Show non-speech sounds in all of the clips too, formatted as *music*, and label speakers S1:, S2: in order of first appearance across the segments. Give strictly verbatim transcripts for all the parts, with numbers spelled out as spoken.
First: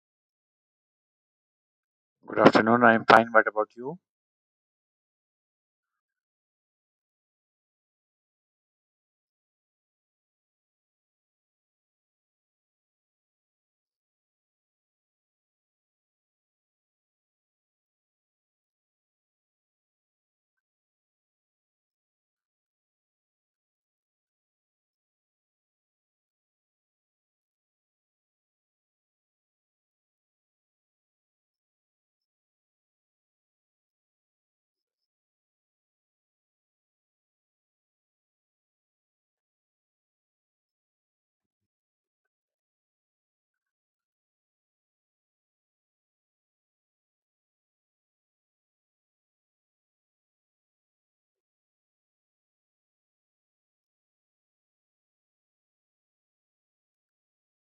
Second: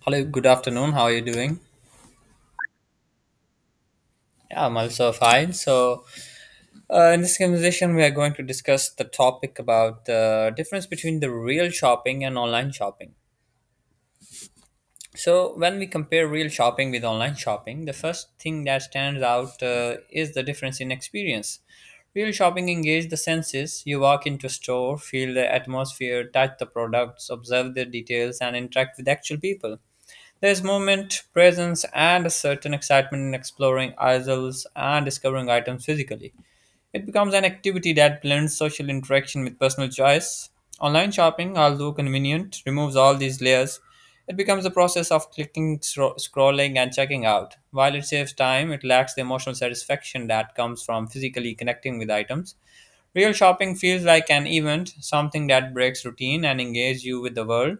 S1: Hello, good afternoon. How are you doing?
S2: Good afternoon. I'm fine. What about you?
S1: Yeah, I'm also fine. So, uh, in this conversation, we are going to discuss the topic about the difference between the real shopping and online shopping. So, when we compare real shopping with online shopping, the first thing that stands out uh, is the difference in experience. Real shopping engages the senses. You walk into a store, feel the atmosphere, touch the products, observe the details, and interact with actual people. There is movement, presence, and a certain excitement in exploring ourselves and discovering items physically. It becomes an activity that blends social interaction with personal choice. Online shopping, although convenient, removes all these layers. It becomes a process of clicking, scro- scrolling, and checking out. While it saves time, it lacks the emotional satisfaction that comes from physically connecting with items. Real shopping feels like an event, something that breaks routine and engages you with the world.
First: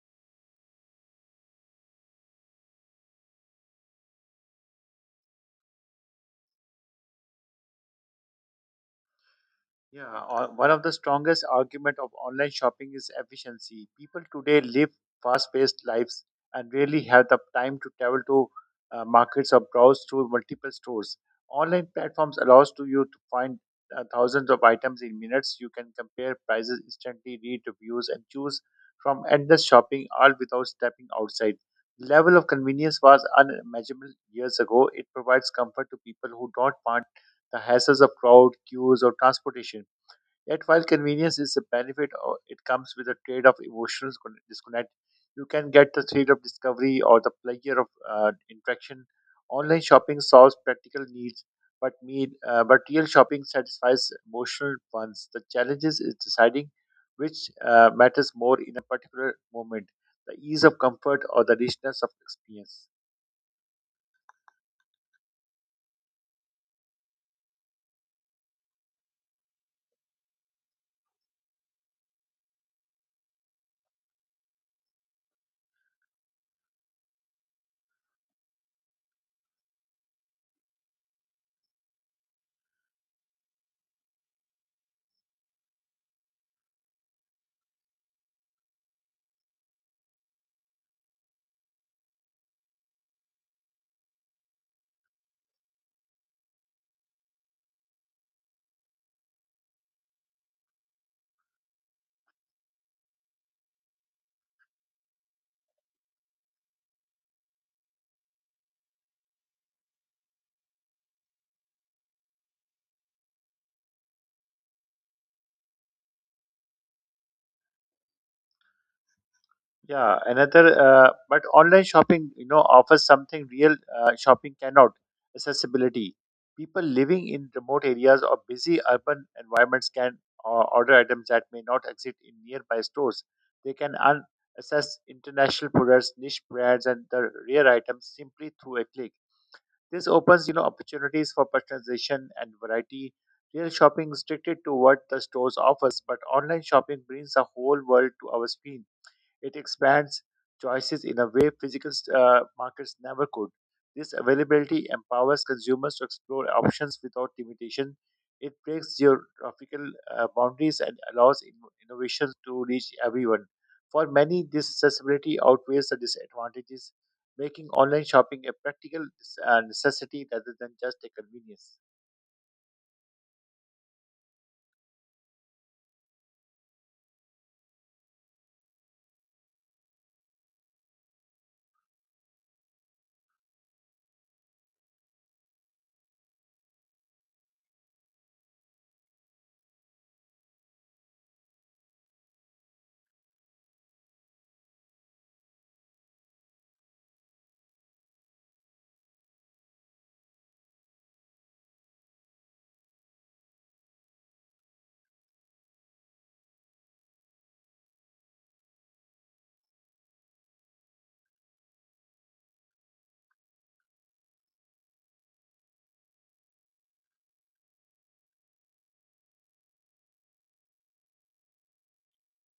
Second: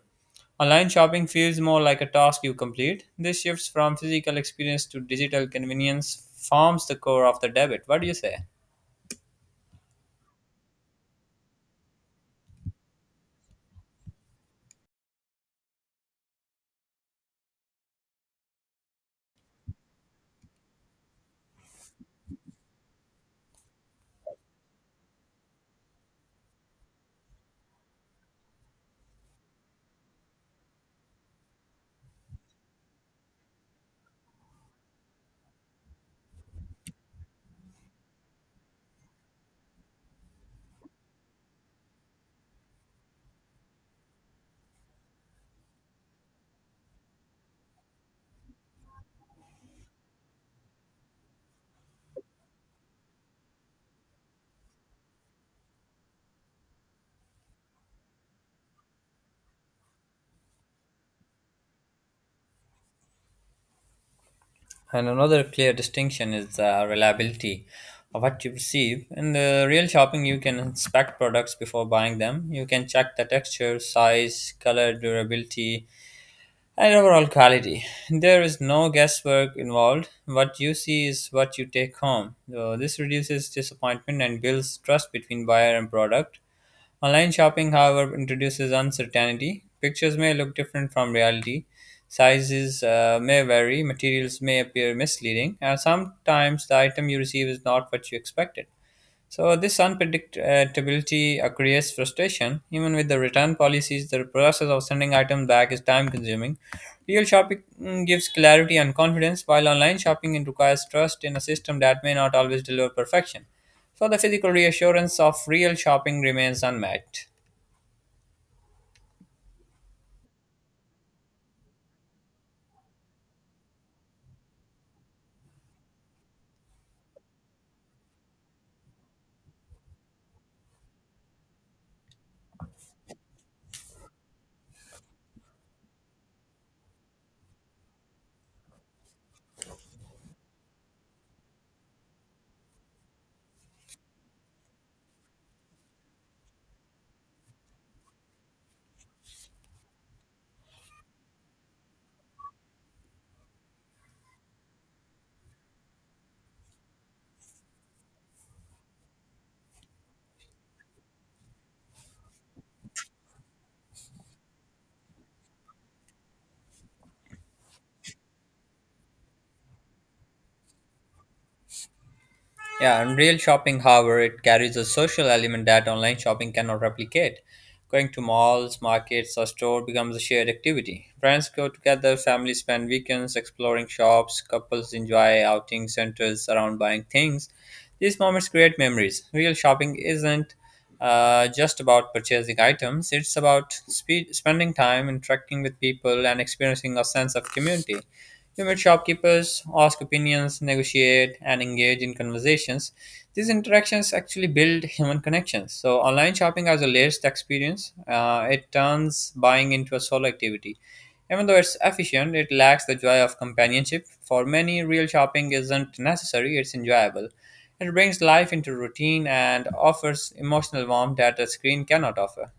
S1: Online shopping feels more like a task you complete. This shifts from physical experience to digital convenience forms the core of the debit. What do you say?
S2: Yeah, o- one of the strongest argument of online shopping is efficiency. People today live fast-paced lives and rarely have the time to travel to uh, markets or browse through multiple stores. Online platforms allows to you to find uh, thousands of items in minutes. You can compare prices instantly, read reviews, and choose from endless shopping, all without stepping outside. The level of convenience was unimaginable years ago. It provides comfort to people who don't want the hassles of crowd, queues, or transportation. Yet, while convenience is a benefit, uh, it comes with a trade of emotional con- disconnect. You can get the thrill of discovery or the pleasure of uh, interaction. Online shopping solves practical needs, but need, uh, but real shopping satisfies emotional ones. The challenges is deciding which uh, matters more in a particular moment: the ease of comfort or the richness of experience.
S1: And another clear distinction is the reliability of what you receive. In the real shopping, you can inspect products before buying them. You can check the texture, size, color, durability, and overall quality. There is no guesswork involved. What you see is what you take home. So this reduces disappointment and builds trust between buyer and product. Online shopping, however, introduces uncertainty. Pictures may look different from reality, sizes uh, may vary, materials may appear misleading, and sometimes the item you receive is not what you expected. So, this unpredictability uh, creates frustration. Even with the return policies, the process of sending items back is time consuming. Real shopping mm, gives clarity and confidence, while online shopping it requires trust in a system that may not always deliver perfection. So, the physical reassurance of real shopping remains unmatched.
S2: Yeah, another, uh, but online shopping, you know, offers something real uh, shopping cannot accessibility. People living in remote areas or busy urban environments can uh, order items that may not exist in nearby stores. They can un- access international products, niche brands, and the rare items simply through a click. This opens, you know, opportunities for personalization and variety. Real shopping is restricted to what the stores offers, but online shopping brings the whole world to our screen it expands choices in a way physical uh, markets never could. This availability empowers consumers to explore options without limitation. It breaks geographical uh, boundaries and allows in- innovations to reach everyone. For many, this accessibility outweighs the disadvantages, making online shopping a practical uh, necessity rather than just a convenience.
S1: Yeah, in real shopping, however, it carries a social element that online shopping cannot replicate. Going to malls, markets, or store becomes a shared activity. Friends go together, families spend weekends exploring shops, couples enjoy outing centers around buying things. These moments create memories. Real shopping isn't uh, just about purchasing items, it's about spe- spending time interacting with people and experiencing a sense of community. We meet shopkeepers, ask opinions, negotiate, and engage in conversations. These interactions actually build human connections. So, online shopping has a layered experience. Uh, it turns buying into a solo activity. Even though it's efficient, it lacks the joy of companionship. For many, real shopping isn't necessary, it's enjoyable. It brings life into routine and offers emotional warmth that a screen cannot offer.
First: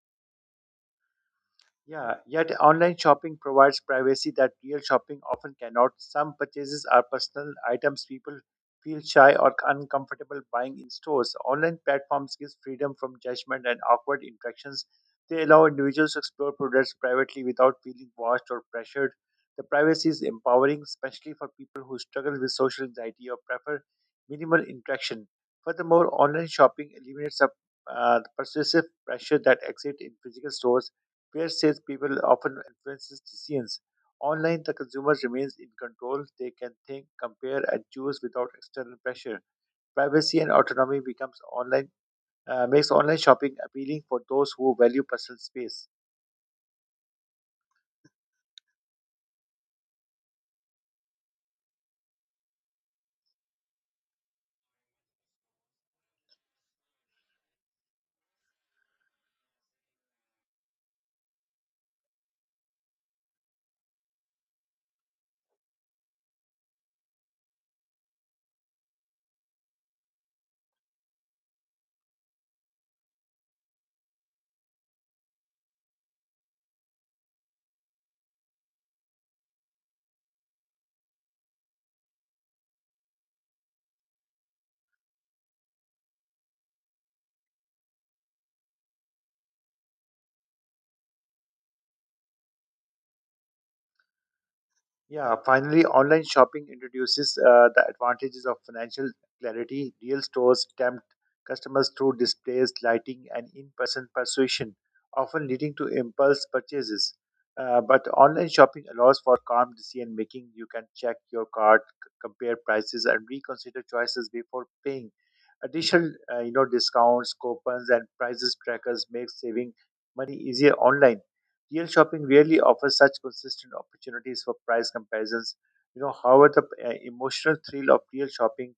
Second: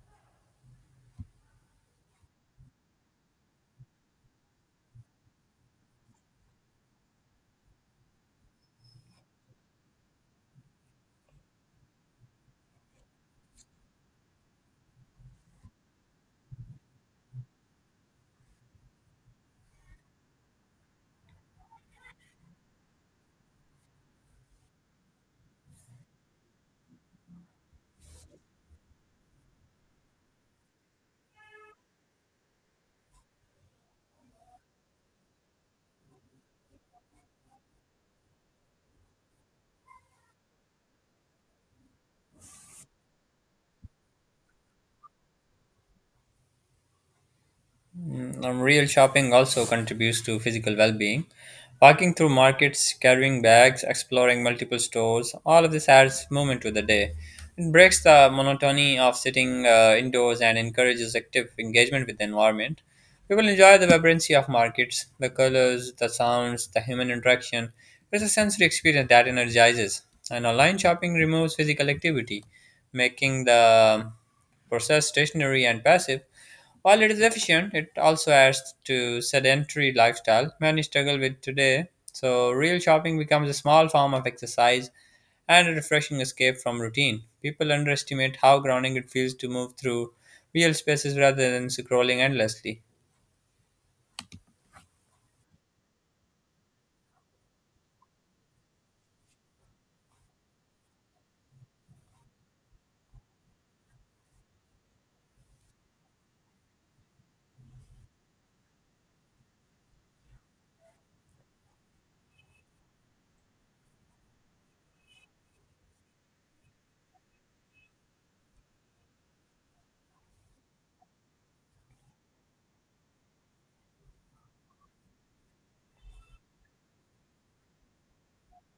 S2: Yeah, yet online shopping provides privacy that real shopping often cannot. Some purchases are personal items people feel shy or uncomfortable buying in stores. Online platforms give freedom from judgment and awkward interactions. They allow individuals to explore products privately without feeling watched or pressured. The privacy is empowering, especially for people who struggle with social anxiety or prefer minimal interaction. Furthermore, online shopping eliminates the uh, the persuasive pressure that exists in physical stores where salespeople often influences decisions. Online, the consumer remains in control. They can think, compare, and choose without external pressure. Privacy and autonomy becomes online uh, makes online shopping appealing for those who value personal space.
S1: Mm, Um, real shopping also contributes to physical well being. Walking through markets, carrying bags, exploring multiple stores, all of this adds movement to the day. It breaks the monotony of sitting uh, indoors and encourages active engagement with the environment. People enjoy the vibrancy of markets, the colors, the sounds, the human interaction. It's a sensory experience that energizes. And online shopping removes physical activity, making the process stationary and passive. While it is efficient, it also adds to sedentary lifestyle many struggle with today. So real shopping becomes a small form of exercise and a refreshing escape from routine. People underestimate how grounding it feels to move through real spaces rather than scrolling endlessly.
S2: Yeah, finally, online shopping introduces uh, the advantages of financial clarity. Real stores tempt customers through displays, lighting, and in person persuasion, often leading to impulse purchases. Uh, but online shopping allows for calm decision making. You can check your cart, c- compare prices, and reconsider choices before paying. Additional, uh, you know, discounts, coupons, and prices trackers make saving money easier online. Deal shopping rarely offers such consistent opportunities for price comparisons. You know, however, the uh, emotional thrill of deal shopping,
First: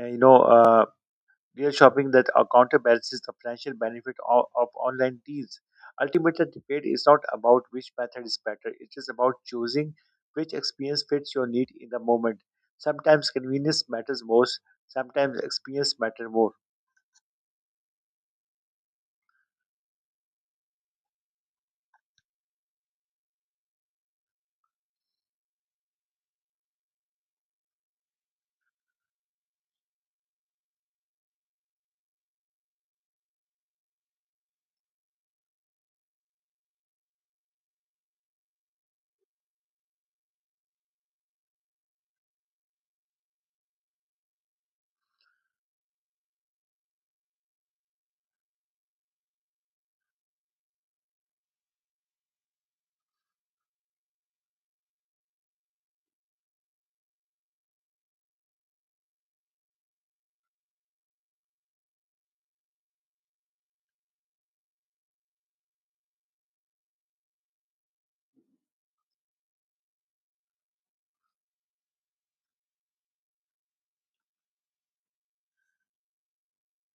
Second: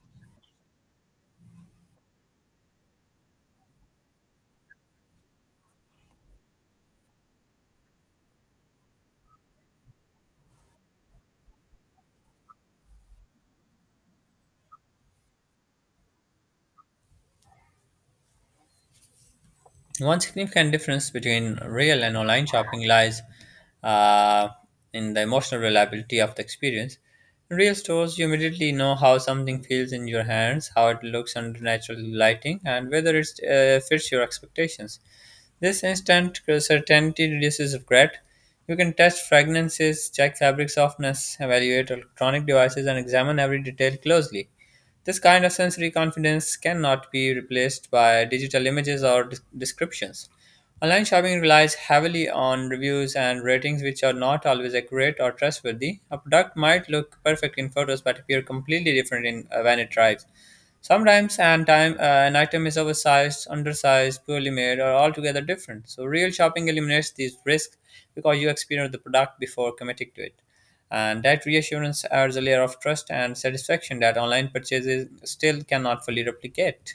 S2: uh, you know, uh, deal shopping that uh, counterbalances the financial benefit of, of online deals. Ultimately, the debate is not about which method is better. It is about choosing which experience fits your need in the moment. Sometimes convenience matters most. Sometimes experience matters more.
S1: One significant difference between real and online shopping lies uh, in the emotional reliability of the experience. In real stores, you immediately know how something feels in your hands, how it looks under natural lighting, and whether it uh, fits your expectations. This instant certainty reduces regret. You can test fragrances, check fabric softness, evaluate electronic devices, and examine every detail closely. This kind of sensory confidence cannot be replaced by digital images or des- descriptions. Online shopping relies heavily on reviews and ratings, which are not always accurate or trustworthy. A product might look perfect in photos but appear completely different in, uh, when it arrives. Sometimes an, time, uh, an item is oversized, undersized, poorly made, or altogether different. So, real shopping eliminates these risks because you experience the product before committing to it. And that reassurance adds a layer of trust and satisfaction that online purchases still cannot fully replicate.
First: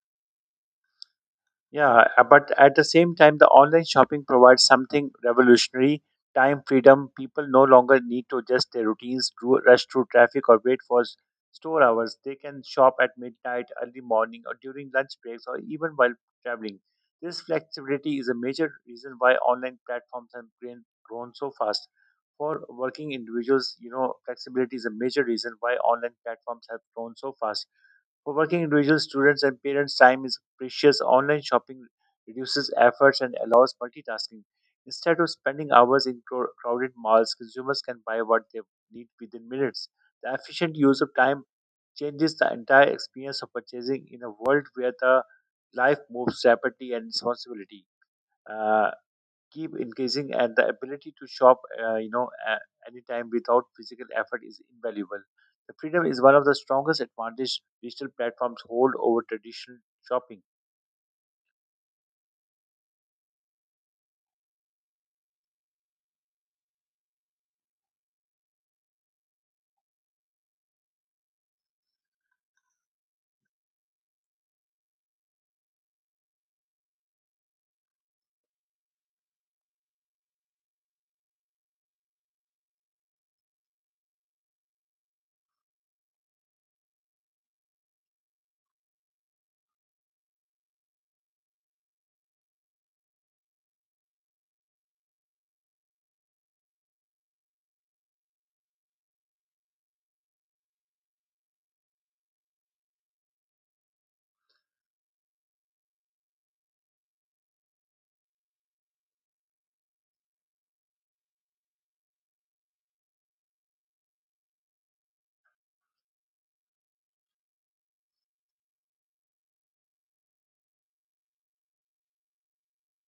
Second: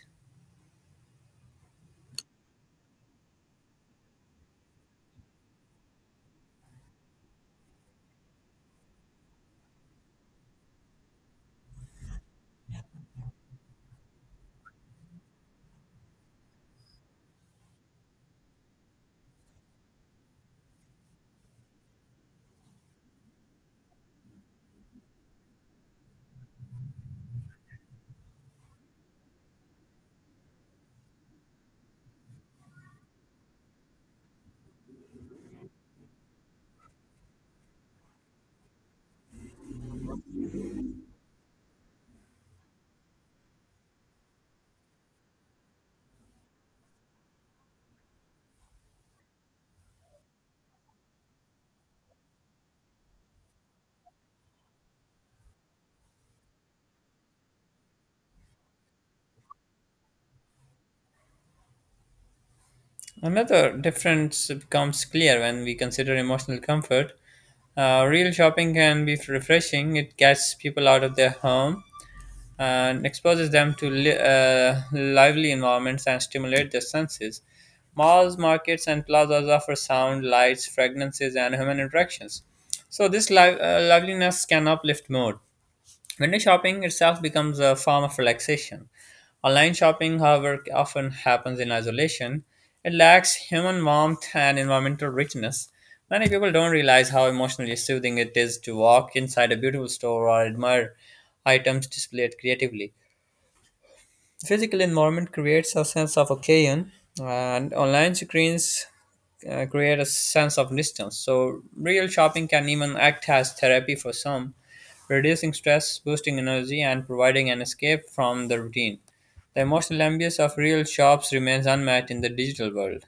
S2: Yeah, uh, but at the same time, the online shopping provides something revolutionary time freedom. People no longer need to adjust their routines, ru- rush through traffic, or wait for s- store hours. They can shop at midnight, early morning, or during lunch breaks, or even while traveling. This flexibility is a major reason why online platforms have grown grown so fast. For working individuals, you know, flexibility is a major reason why online platforms have grown so fast for working individuals, students, and parents, time is precious. Online shopping reduces efforts and allows multitasking. Instead of spending hours in cro- crowded malls, consumers can buy what they need within minutes. The efficient use of time changes the entire experience of purchasing in a world where the life moves rapidly and responsibility. Uh, keep increasing and the ability to shop uh, you know a- anytime without physical effort is invaluable the freedom is one of the strongest advantages digital platforms hold over traditional shopping.
S1: Another difference becomes clear when we consider emotional comfort. Uh, real shopping can be refreshing, it gets people out of their home and exposes them to li- uh, lively environments and stimulate their senses. Malls, markets, and plazas offer sound, lights, fragrances, and human interactions. So, this live, uh, liveliness can uplift mood. Window shopping itself becomes a form of relaxation. Online shopping, however, often happens in isolation. It lacks human warmth and environmental richness. Many people don't realize how emotionally soothing it is to walk inside a beautiful store or admire items displayed creatively. Physical environment creates a sense of occasion, and online screens uh, create a sense of distance. So, real shopping can even act as therapy for some, reducing stress, boosting energy, and providing an escape from the routine. The emotional ambience of real shops remains unmatched in the digital world.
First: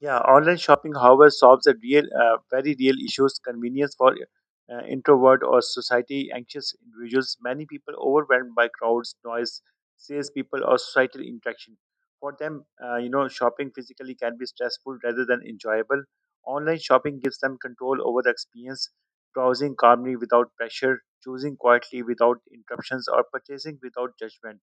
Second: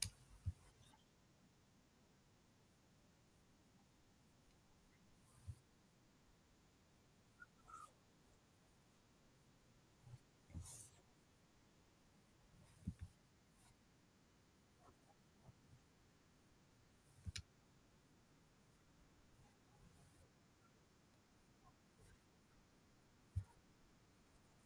S2: Yeah, online shopping, however, solves a real, uh, very real issues. Convenience for uh, introvert or society anxious individuals. Many people overwhelmed by crowds, noise, salespeople, or societal interaction. For them, uh, you know, shopping physically can be stressful rather than enjoyable. Online shopping gives them control over the experience, browsing calmly without pressure, choosing quietly without interruptions, or purchasing without judgment.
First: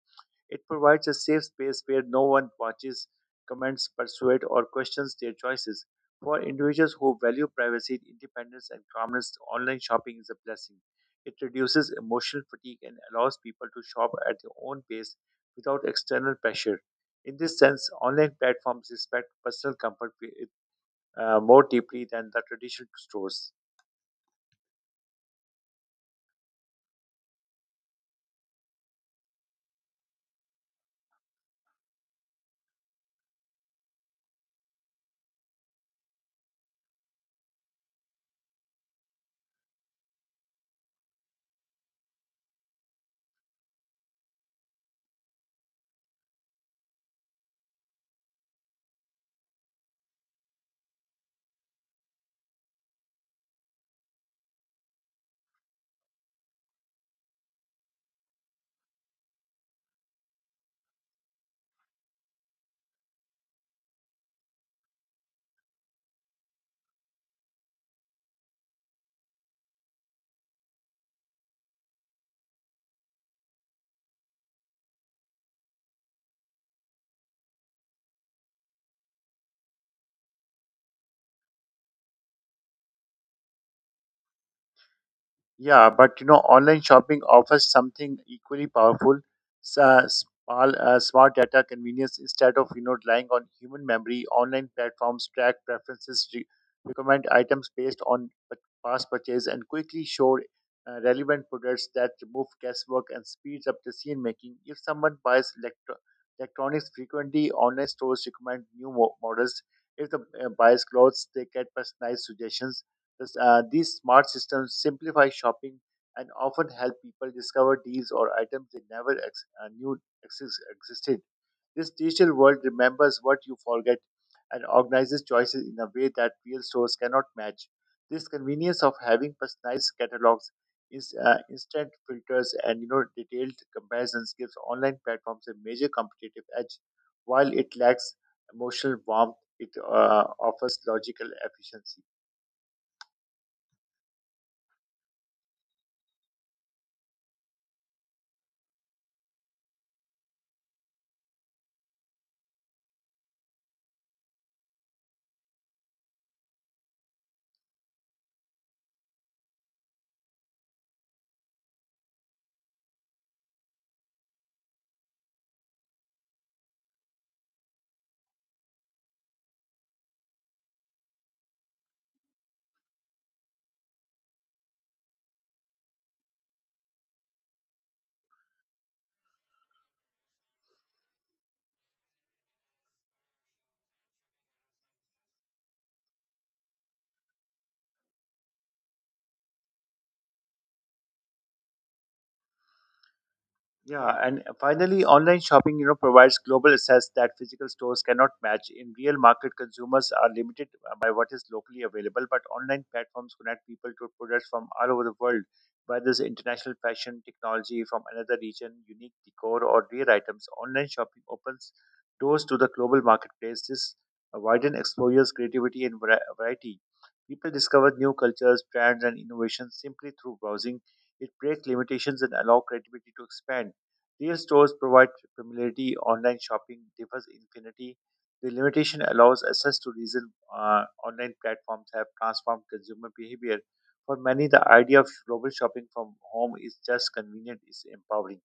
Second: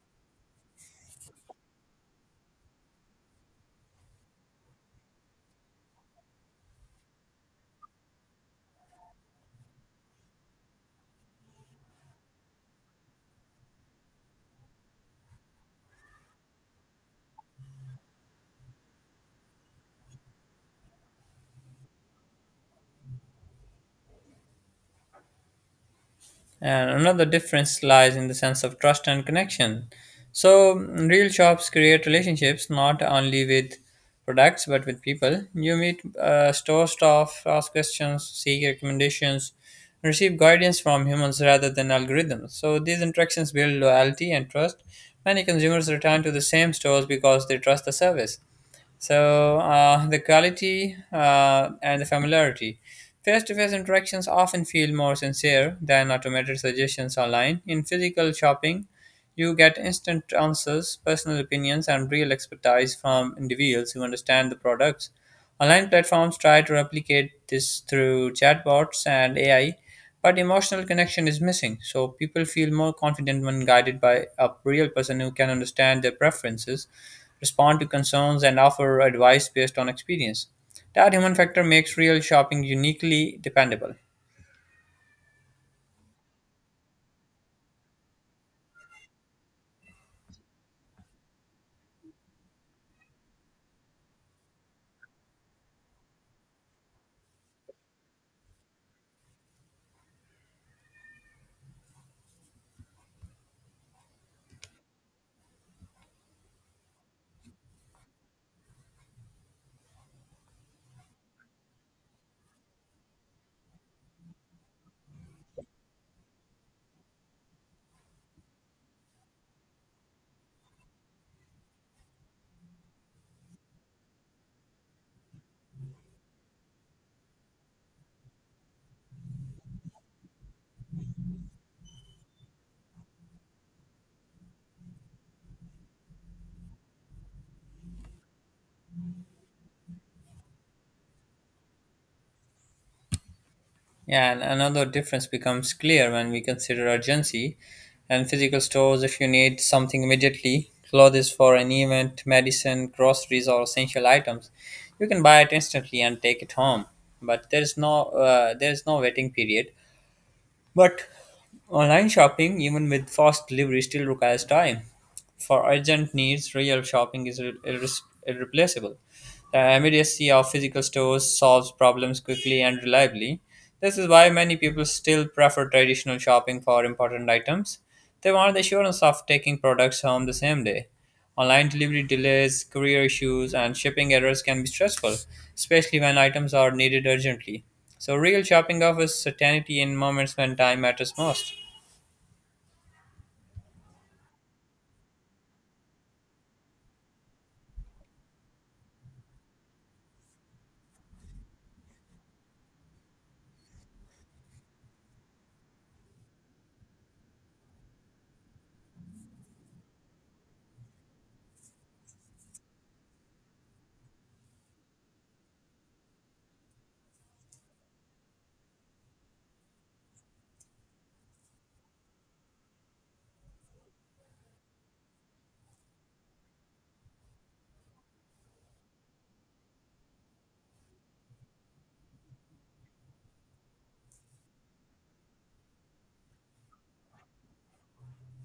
S2: It provides a safe space where no one watches, comments, persuades, or questions their choices. For individuals who value privacy, independence, and calmness, online shopping is a blessing. It reduces emotional fatigue and allows people to shop at their own pace without external pressure. In this sense, online platforms respect personal comfort uh, more deeply than the traditional stores.
S1: And another difference lies in the sense of trust and connection. So, mm, real shops create relationships not only with products but with people. You meet uh, store staff, ask questions, seek recommendations, receive guidance from humans rather than algorithms. So, these interactions build loyalty and trust. Many consumers return to the same stores because they trust the service. So uh, the quality uh, and the familiarity. Face-to-face interactions often feel more sincere than automated suggestions online. In physical shopping, you get instant answers, personal opinions, and real expertise from individuals who understand the products. Online platforms try to replicate this through chatbots and A I, but emotional connection is missing, so people feel more confident when guided by a real person who can understand their preferences, respond to concerns, and offer advice based on experience. That human factor makes real shopping uniquely dependable.
S2: Yeah, but you know, online shopping offers something equally powerful: s- uh, small, uh, smart data convenience. Instead of you know relying on human memory, online platforms track preferences, re- recommend items based on p- past purchase, and quickly show uh, relevant products that remove guesswork and speeds up decision making. If someone buys electro- electronics frequently, online stores recommend new mo- models. If the uh, buys clothes, they get personalized suggestions uh, these smart systems simplify shopping and often help people discover deals or items they never ex- uh, knew exis- existed. This digital world remembers what you forget and organizes choices in a way that real stores cannot match. This convenience of having personalized catalogs, is, uh, instant filters, and you know detailed comparisons gives online platforms a major competitive edge. While it lacks emotional warmth, it uh, offers logical efficiency.
S1: Yeah, and another difference becomes clear when we consider urgency and physical stores. If you need something immediately, clothes for an event, medicine, groceries, or essential items, you can buy it instantly and take it home. But there is no uh, there is no waiting period, but online shopping, even with fast delivery, still requires time. For urgent needs, real shopping is irre- irre- irreplaceable. The immediacy of physical stores solves problems quickly and reliably. This is why many people still prefer traditional shopping for important items. They want the assurance of taking products home the same day. Online delivery delays, courier issues, and shipping errors can be stressful, especially when items are needed urgently. So, real shopping offers certainty in moments when time matters most.
S2: Yeah, and finally, online shopping, you know, provides global access that physical stores cannot match. In real market, consumers are limited uh, by what is locally available, but online platforms connect people to products from all over the world, whether it's international fashion, technology from another region, unique decor, or rare items. Online shopping opens doors to the global marketplace. This widens exposures, creativity, and vari- variety. People discover new cultures, brands, and innovations simply through browsing. It breaks limitations and allows creativity to expand. Real stores provide familiarity, online shopping differs infinity. The limitation allows access to reason uh, online platforms have transformed consumer behavior. For many, the idea of global shopping from home is just convenient, is empowering.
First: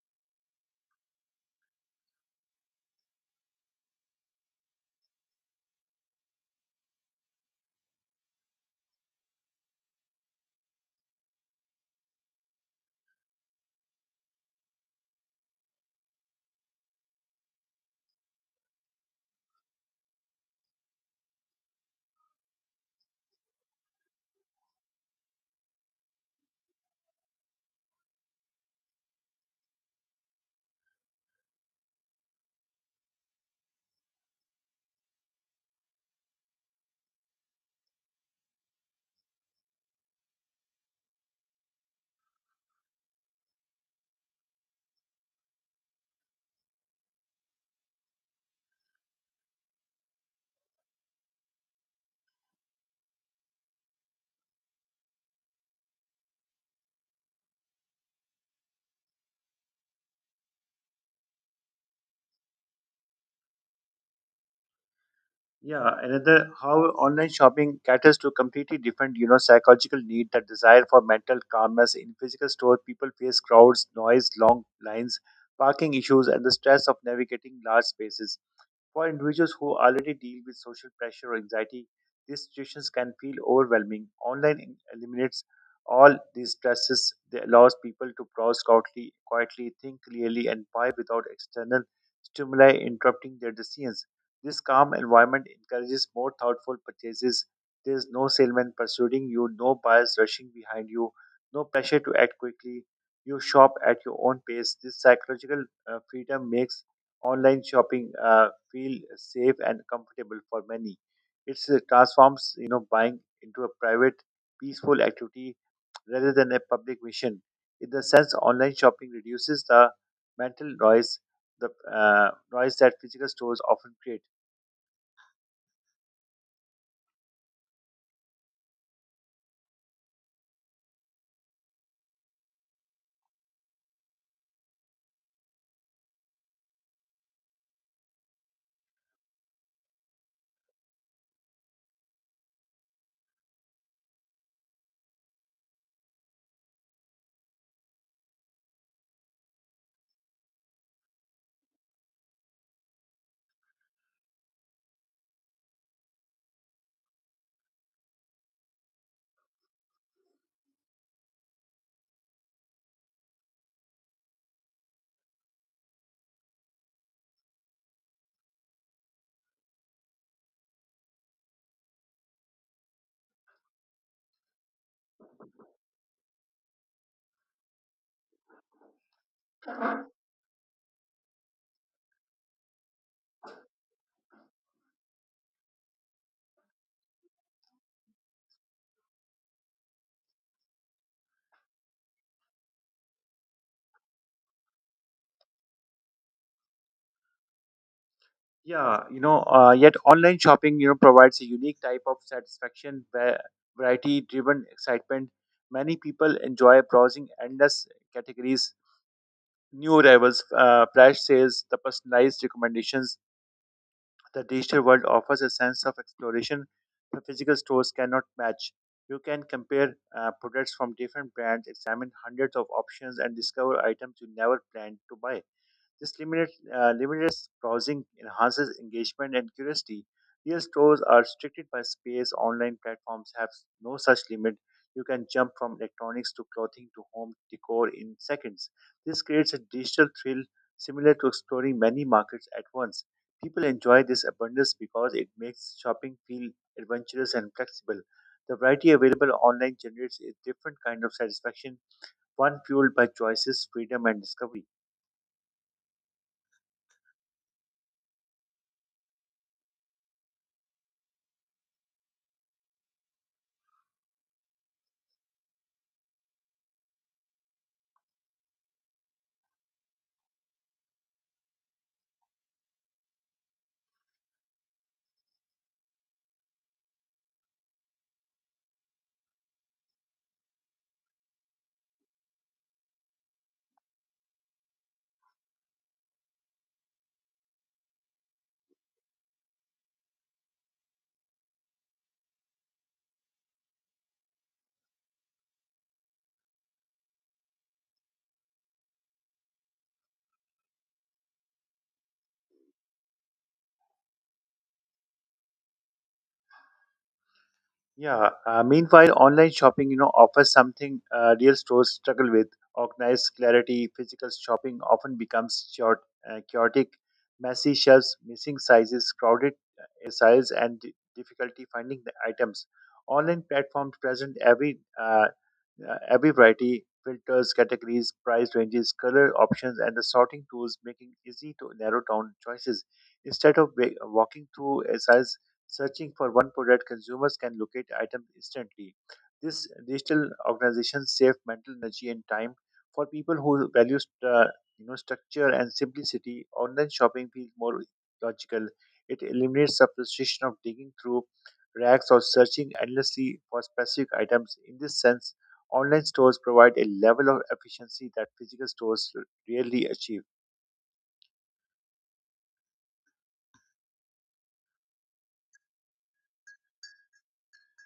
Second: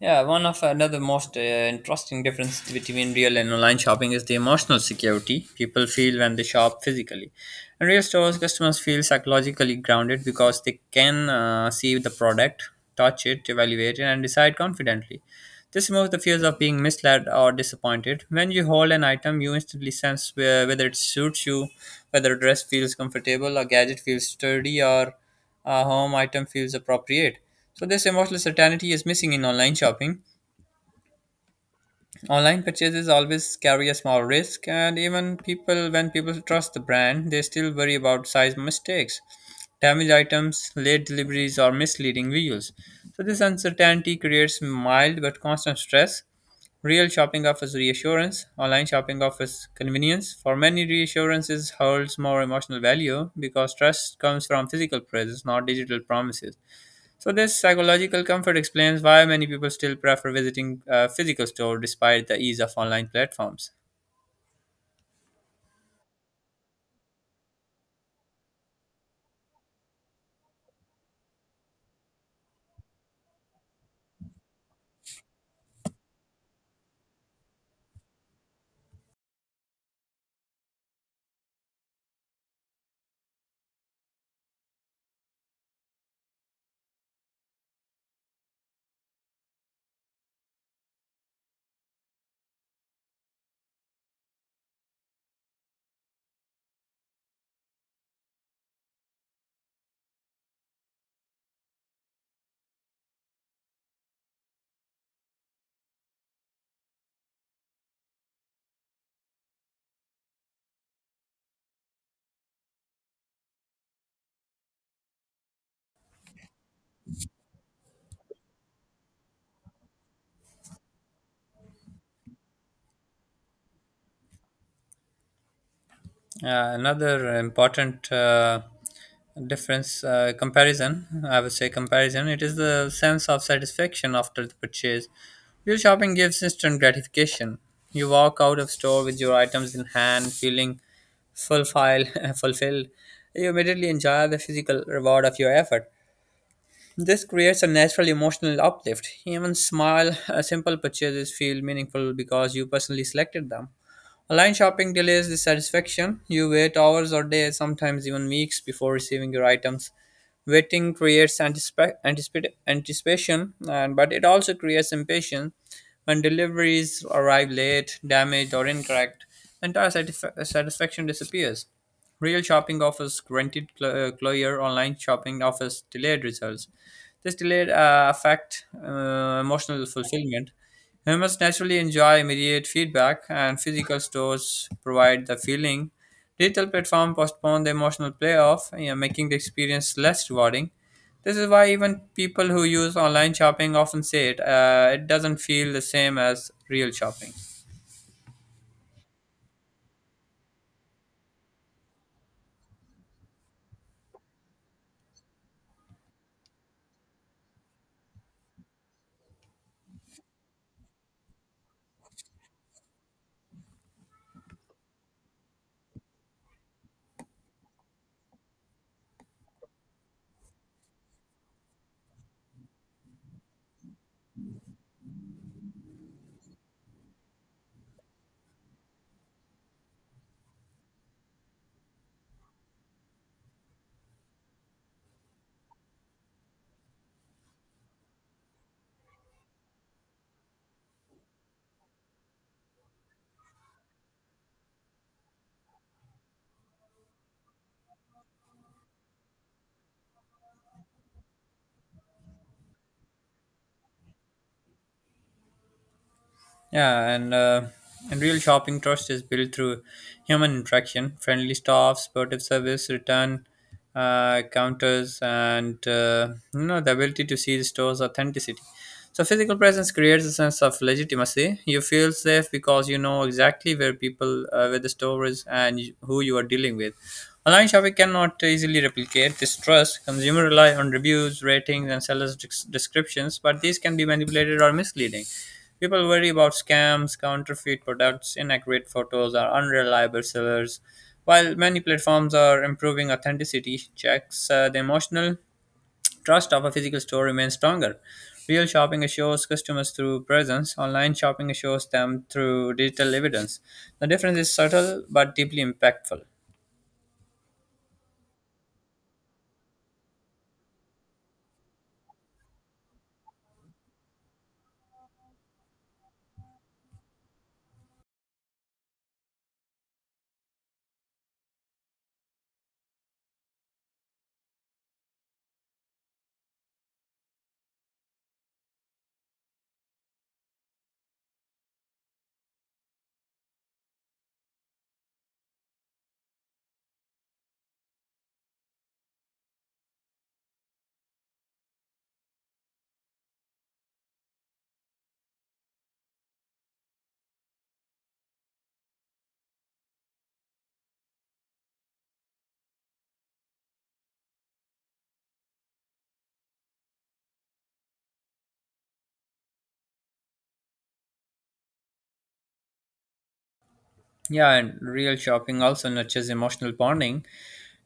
S1: Yeah, one of another most uh, interesting difference between real and online shopping is the emotional security people feel when they shop physically. In real stores, customers feel psychologically grounded because they can uh, see the product, touch it, evaluate it, and decide confidently. This removes the fears of being misled or disappointed. When you hold an item, you instantly sense where, whether it suits you, whether a dress feels comfortable, a gadget feels sturdy, or a home item feels appropriate. So, this emotional certainty is missing in online shopping. Online purchases always carry a small risk, and even people, when people trust the brand, they still worry about size mistakes, damaged items, late deliveries, or misleading reviews. So, this uncertainty creates mild but constant stress. Real shopping offers reassurance, online shopping offers convenience. For many, reassurances holds more emotional value because trust comes from physical presence, not digital promises. So this psychological comfort explains why many people still prefer visiting a physical store despite the ease of online platforms.
S2: Yeah, another how online shopping caters to completely different, you know, psychological need, the desire for mental calmness. In physical store, people face crowds, noise, long lines, parking issues, and the stress of navigating large spaces. For individuals who already deal with social pressure or anxiety, these situations can feel overwhelming. Online in- eliminates all these stresses. They allows people to browse quietly, quietly, think clearly, and buy without external stimuli interrupting their decisions. This calm environment encourages more thoughtful purchases. There is no salesman pursuing you, no buyers rushing behind you, no pressure to act quickly. You shop at your own pace. This psychological uh, freedom makes online shopping uh, feel safe and comfortable for many. It transforms, you know, buying into a private, peaceful activity rather than a public mission. In the sense, online shopping reduces the mental noise, the uh, noise that physical stores often create.
S1: Uh, another important uh, difference uh, comparison I would say comparison it is the sense of satisfaction after the purchase. Real shopping gives instant gratification. You walk out of store with your items in hand feeling fulfilled *laughs* fulfilled. You immediately enjoy the physical reward of your effort. This creates a natural emotional uplift. Even small, uh, simple purchases feel meaningful because you personally selected them. Online shopping delays the satisfaction. You wait hours or days, sometimes even weeks, before receiving your items. Waiting creates anticipa- anticipa- anticipation, and but it also creates impatience when deliveries arrive late, damaged, or incorrect. Entire satisfa- satisfaction disappears. Real shopping offers granted cl- uh, closure. Online shopping offers delayed results. This delayed uh, affect uh, emotional fulfillment. We must naturally enjoy immediate feedback, and physical stores provide the feeling. Digital platforms postpone the emotional payoff, you know, making the experience less rewarding. This is why even people who use online shopping often say it, uh, it doesn't feel the same as real shopping.
S2: Yeah, you know, uh, yet online shopping, you know, provides a unique type of satisfaction, where variety-driven excitement. Many people enjoy browsing endless categories new arrivals, uh, Flash says the personalized recommendations the digital world offers a sense of exploration the physical stores cannot match. You can compare uh, products from different brands, examine hundreds of options, and discover items you never planned to buy. This limited, uh, limited browsing enhances engagement and curiosity. Real stores are restricted by space. Online platforms have no such limit. You can jump from electronics to clothing to home decor in seconds. This creates a digital thrill similar to exploring many markets at once. People enjoy this abundance because it makes shopping feel adventurous and flexible. The variety available online generates a different kind of satisfaction, one fueled by choices, freedom, and discovery.
S1: Yeah, and uh, and real shopping trust is built through human interaction, friendly staff, supportive service, return uh, counters, and uh, you know the ability to see the store's authenticity. So physical presence creates a sense of legitimacy. You feel safe because you know exactly where people, uh, where the store is, and you- who you are dealing with. Online shopping cannot easily replicate this trust. Consumers rely on reviews, ratings, and sellers' des- descriptions, but these can be manipulated or misleading. People worry about scams, counterfeit products, inaccurate photos, or unreliable sellers. While many platforms are improving authenticity checks, uh, the emotional trust of a physical store remains stronger. Real shopping assures customers through presence, online shopping assures them through digital evidence. The difference is subtle but deeply impactful.
S2: Yeah. Uh, meanwhile, online shopping, you know, offers something uh, real stores struggle with. Organized clarity, physical shopping often becomes short, uh, chaotic, messy shelves, missing sizes, crowded uh, aisles, and di- difficulty finding the items. Online platforms present every uh, uh, every variety, filters, categories, price ranges, color options, and the sorting tools, making easy to narrow down choices. Instead of wa- walking through aisles searching for one product, consumers can locate items instantly. This digital organization save mental energy and time. For people who value st- uh, you know structure and simplicity, online shopping feels more logical. It eliminates the frustration of digging through racks or searching endlessly for specific items. In this sense, online stores provide a level of efficiency that physical stores rarely achieve.
S1: Yeah, and real shopping also nurtures emotional bonding.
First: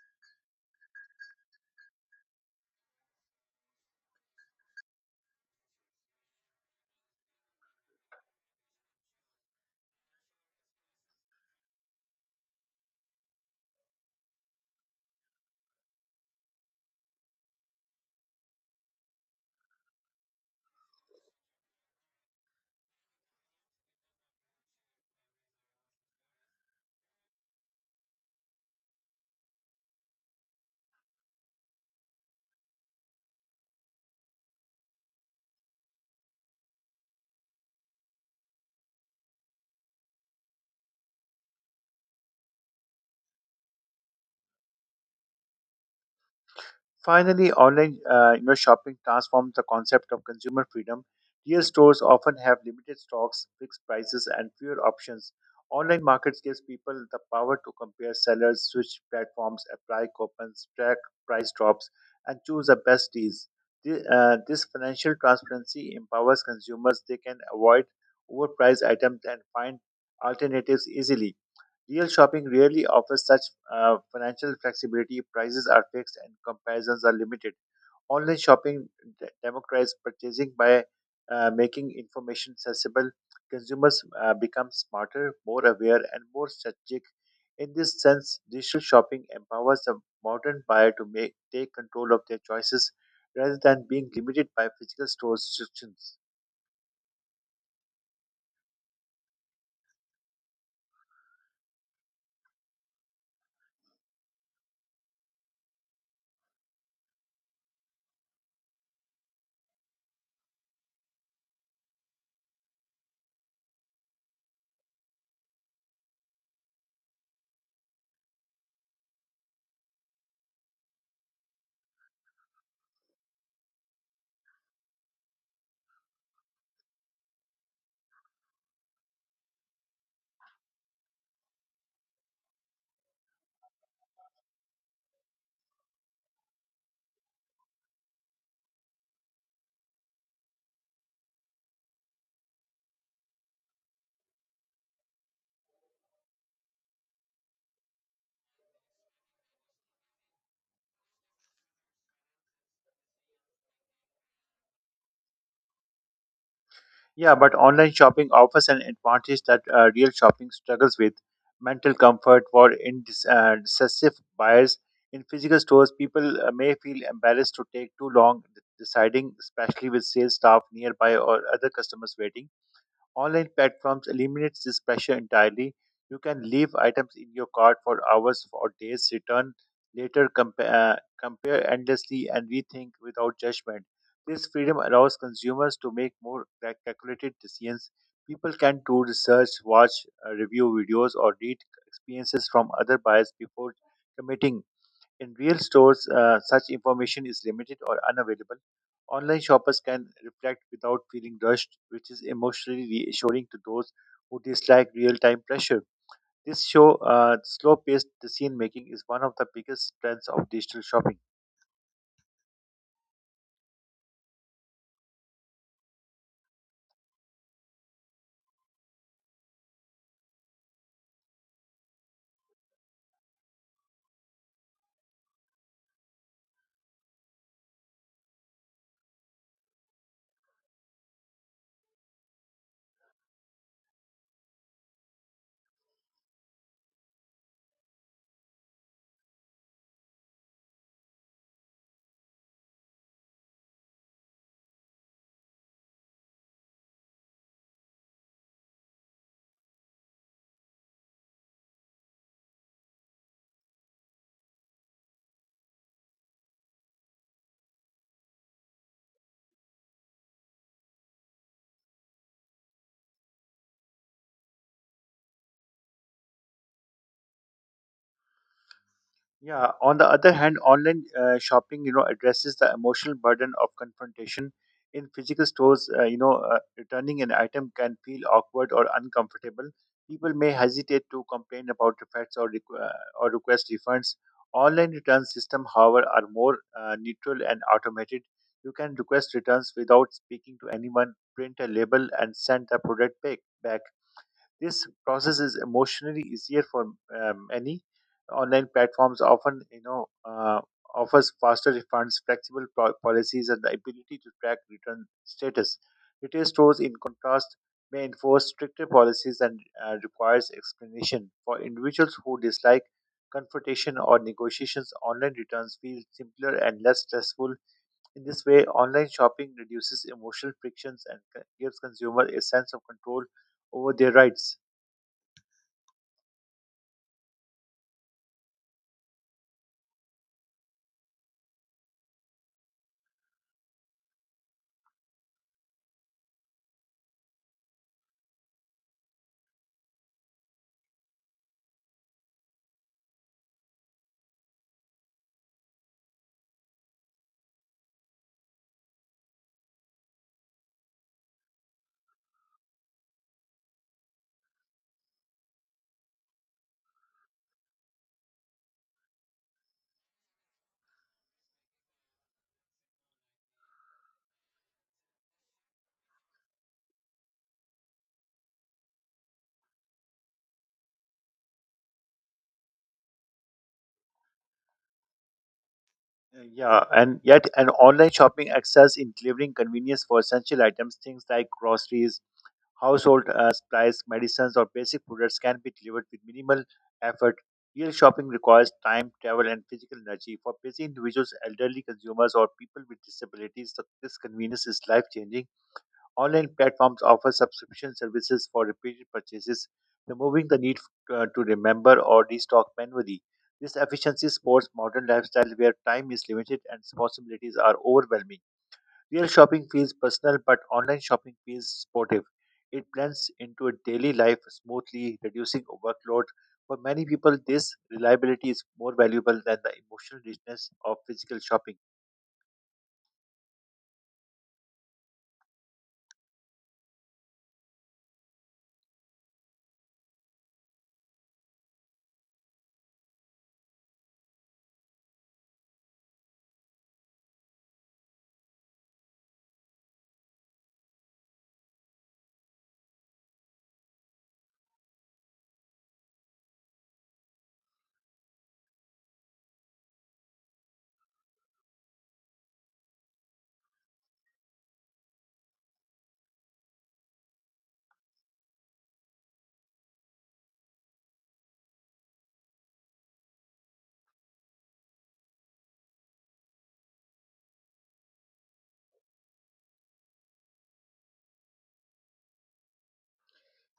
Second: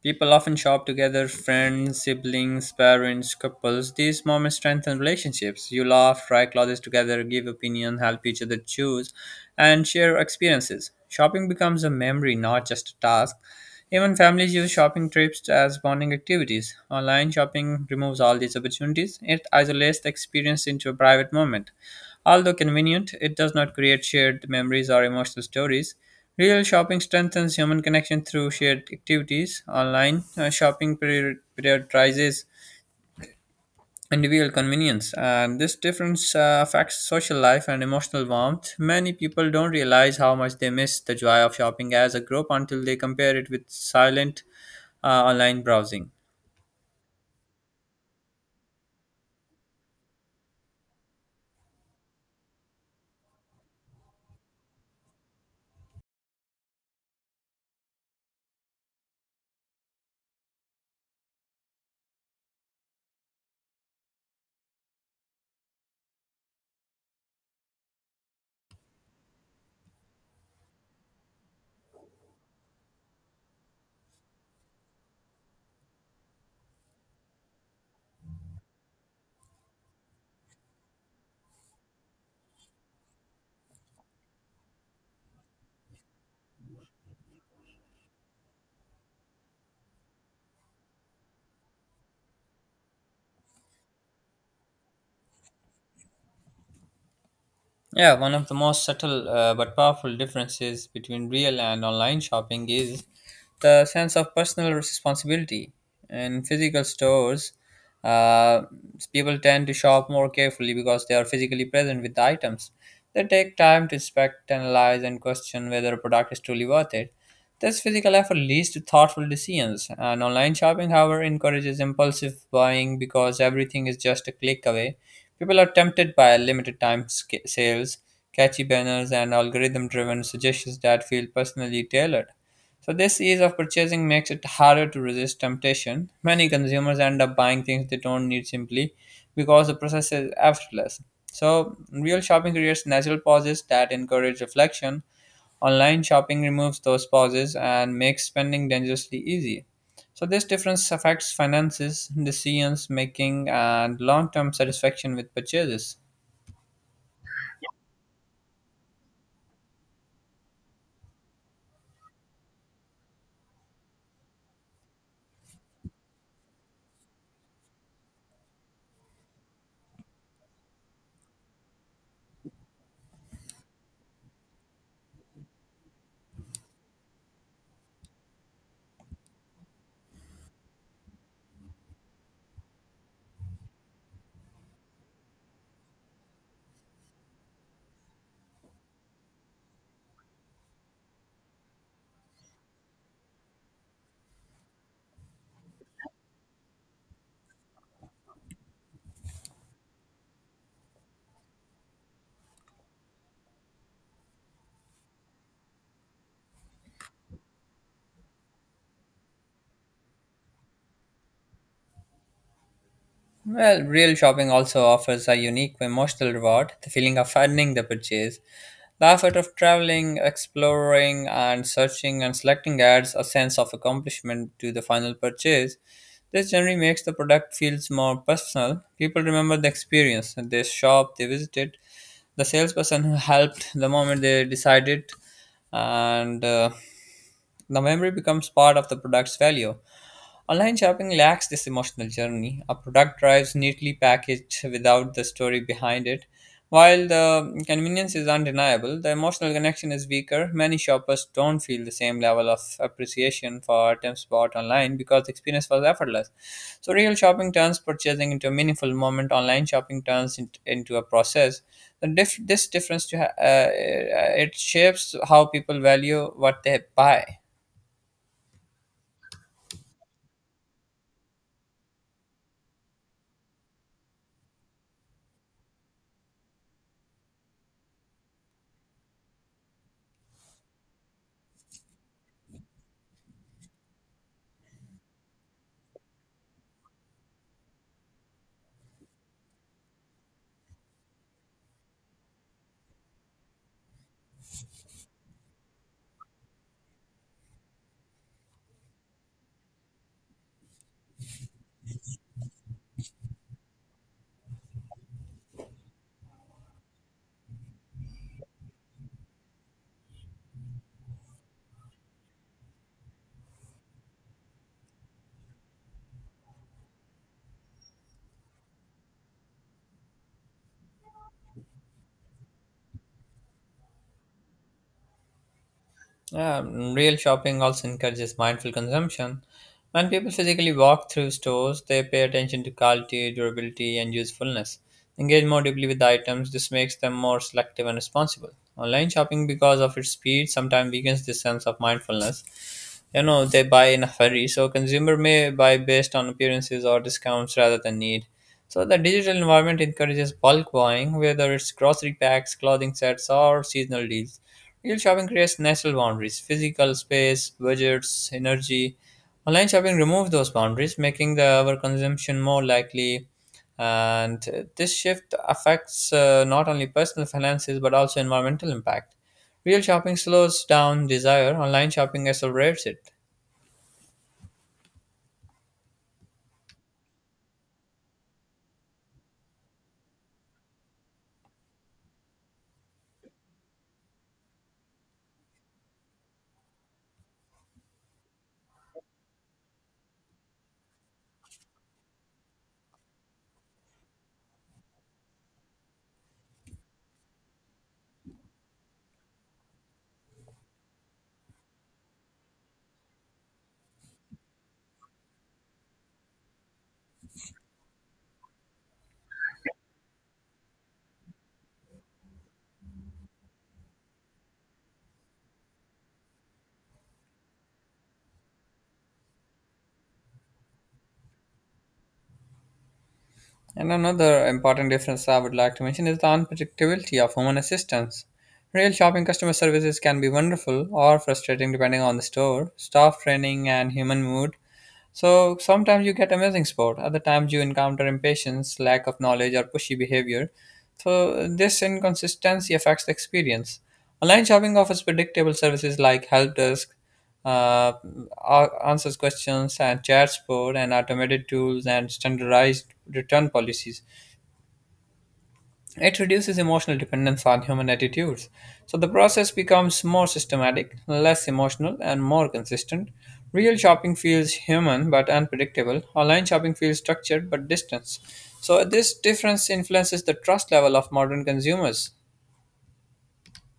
S1: People often shop together, friends, siblings, parents, couples. These moments strengthen relationships. You laugh, try clothes together, give opinion, help each other choose, and share experiences. Shopping becomes a memory, not just a task. Even families use shopping trips as bonding activities. Online shopping removes all these opportunities. It isolates the experience into a private moment. Although convenient, it does not create shared memories or emotional stories. Real shopping strengthens human connection through shared activities. Online uh, shopping prior- prioritizes individual convenience, and this difference uh, affects social life and emotional warmth. Many people don't realize how much they miss the joy of shopping as a group until they compare it with silent uh, online browsing.
S2: Finally, online uh, you know, shopping transforms the concept of consumer freedom. Real stores often have limited stocks, fixed prices, and fewer options. Online markets gives people the power to compare sellers, switch platforms, apply coupons, track price drops, and choose the best deals. The- uh, This financial transparency empowers consumers. They can avoid overpriced items and find alternatives easily. Real shopping rarely offers such uh, financial flexibility. Prices are fixed and comparisons are limited. Online shopping de- democratizes purchasing by uh, making information accessible. Consumers uh, become smarter, more aware, and more strategic. In this sense, digital shopping empowers the modern buyer to make, take control of their choices rather than being limited by physical store restrictions.
S1: Yeah, one of the most subtle uh, but powerful differences between real and online shopping is the sense of personal responsibility. In physical stores, uh, people tend to shop more carefully because they are physically present with the items. They take time to inspect, analyze, and question whether a product is truly worth it. This physical effort leads to thoughtful decisions, and online shopping, however, encourages impulsive buying because everything is just a click away. People are tempted by limited time sca- sales, catchy banners, and algorithm driven suggestions that feel personally tailored. So, this ease of purchasing makes it harder to resist temptation. Many consumers end up buying things they don't need simply because the process is effortless. So, real shopping creates natural pauses that encourage reflection. Online shopping removes those pauses and makes spending dangerously easy. So, this difference affects finances, decisions making, and long term satisfaction with purchases.
S2: Yeah, but online shopping offers an advantage that uh, real shopping struggles with mental comfort for indes- uh, decisive buyers. In physical stores, people uh, may feel embarrassed to take too long de- deciding, especially with sales staff nearby or other customers waiting. Online platforms eliminates this pressure entirely. You can leave items in your cart for hours or days, return later, compa- uh, compare endlessly, and rethink without judgment. This freedom allows consumers to make more ca- calculated decisions. People can do research, watch uh, review videos, or read experiences from other buyers before committing. In real stores, uh, such information is limited or unavailable. Online shoppers can reflect without feeling rushed, which is emotionally reassuring to those who dislike real time pressure. This show, uh, slow paced decision making is one of the biggest strengths of digital shopping.
S1: Well, real shopping also offers a unique emotional reward, the feeling of earning the purchase. The effort of traveling, exploring, and searching and selecting adds a sense of accomplishment to the final purchase. This generally makes the product feels more personal. People remember the experience, they shop, they visited, the salesperson who helped the moment they decided, and uh, the memory becomes part of the product's value. Online shopping lacks this emotional journey. A product arrives neatly packaged without the story behind it. While the convenience is undeniable, the emotional connection is weaker. Many shoppers don't feel the same level of appreciation for items bought online because the experience was effortless. So, real shopping turns purchasing into a meaningful moment. Online shopping turns it into a process. The dif- this difference to ha- uh, it shapes how people value what they buy.
S2: Yeah, on the other hand, online uh, shopping, you know, addresses the emotional burden of confrontation. In physical stores, uh, you know, uh, returning an item can feel awkward or uncomfortable. People may hesitate to complain about defects or requ- uh, or request refunds. Online return system, however, are more uh, neutral and automated. You can request returns without speaking to anyone, print a label, and send the product back. back. This process is emotionally easier for uh, many. Online platforms often, you know, uh, offers faster refunds, flexible po- policies, and the ability to track return status. Retail stores, in contrast, may enforce stricter policies and uh, requires explanation. For individuals who dislike confrontation or negotiations, online returns feel simpler and less stressful. In this way, online shopping reduces emotional frictions and c- gives consumers a sense of control over their rights.
S1: Um, real shopping also encourages mindful consumption. When people physically walk through stores, they pay attention to quality, durability, and usefulness. Engage more deeply with the items. This makes them more selective and responsible. Online shopping, because of its speed, sometimes weakens this sense of mindfulness. You know, they buy in a hurry, so consumer may buy based on appearances or discounts rather than need. So the digital environment encourages bulk buying, whether it's grocery packs, clothing sets, or seasonal deals. Real shopping creates natural boundaries, physical space, budgets, energy. Online shopping removes those boundaries, making the our consumption more likely. And uh, this shift affects, uh, not only personal finances but also environmental impact. Real shopping slows down desire, online shopping accelerates it.
S2: Yeah, and yet an online shopping excels in delivering convenience for essential items, things like groceries, household uh, supplies, medicines, or basic products can be delivered with minimal effort. Real shopping requires time, travel, and physical energy. For busy individuals, elderly consumers, or people with disabilities, the- this convenience is life changing. Online platforms offer subscription services for repeated purchases, removing the need uh, to remember or restock manually. This efficiency supports modern lifestyle where time is limited and responsibilities are overwhelming. Real shopping feels personal, but online shopping feels supportive. It blends into a daily life smoothly, reducing workload. For many people, this reliability is more valuable than the emotional richness of physical shopping.
S1: And another important difference I would like to mention is the unpredictability of human assistance. Real shopping customer services can be wonderful or frustrating depending on the store, staff training, and human mood. So sometimes you get amazing sport. Other times you encounter impatience, lack of knowledge, or pushy behavior. So this inconsistency affects the experience. Online shopping offers predictable services like help desk, uh, a- answers questions, and chat support, and automated tools and standardized return policies. It reduces emotional dependence on human attitudes. So the process becomes more systematic, less emotional, and more consistent. Real shopping feels human but unpredictable. Online shopping feels structured but distant. So this difference influences the trust level of modern consumers.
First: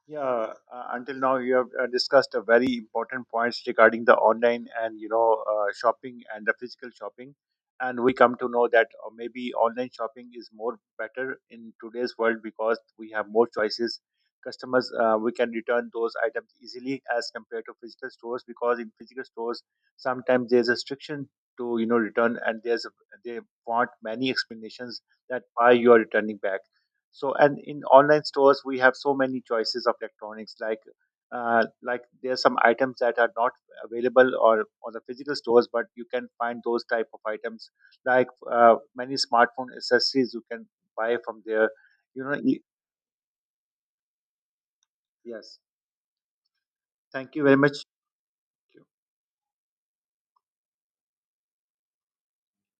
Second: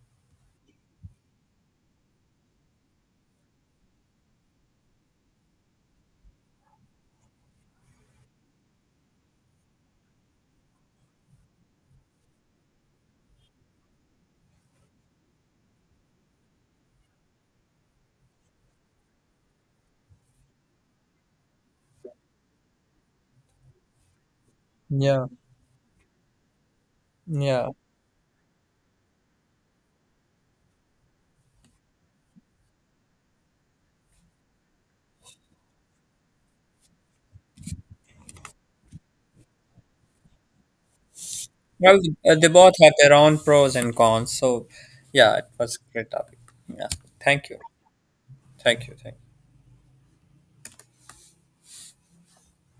S2: Yeah, uh, until now you have uh, discussed a very important points regarding the online and you know uh, shopping and the physical shopping, and we come to know that uh, maybe online shopping is more better in today's world because we have more choices. Customers, uh, we can return those items easily as compared to physical stores, because in physical stores sometimes there's a restriction to, you know, return, and there's a, they want many explanations
S1: Yeah,
S2: that why you are returning back. So, and
S1: yeah.
S2: in online stores we have so many choices of electronics, like uh, like there are some items that are not available or on the physical stores, but you can find those type of items like uh, many smartphone accessories you can buy from there.
S1: Well,
S2: you
S1: uh,
S2: know
S1: they
S2: e-
S1: both have their own pros and cons. So, yeah, it
S2: yes,
S1: was a great topic. Yeah,
S2: thank you
S1: thank
S2: very
S1: you,
S2: much.
S1: thank you, thank you.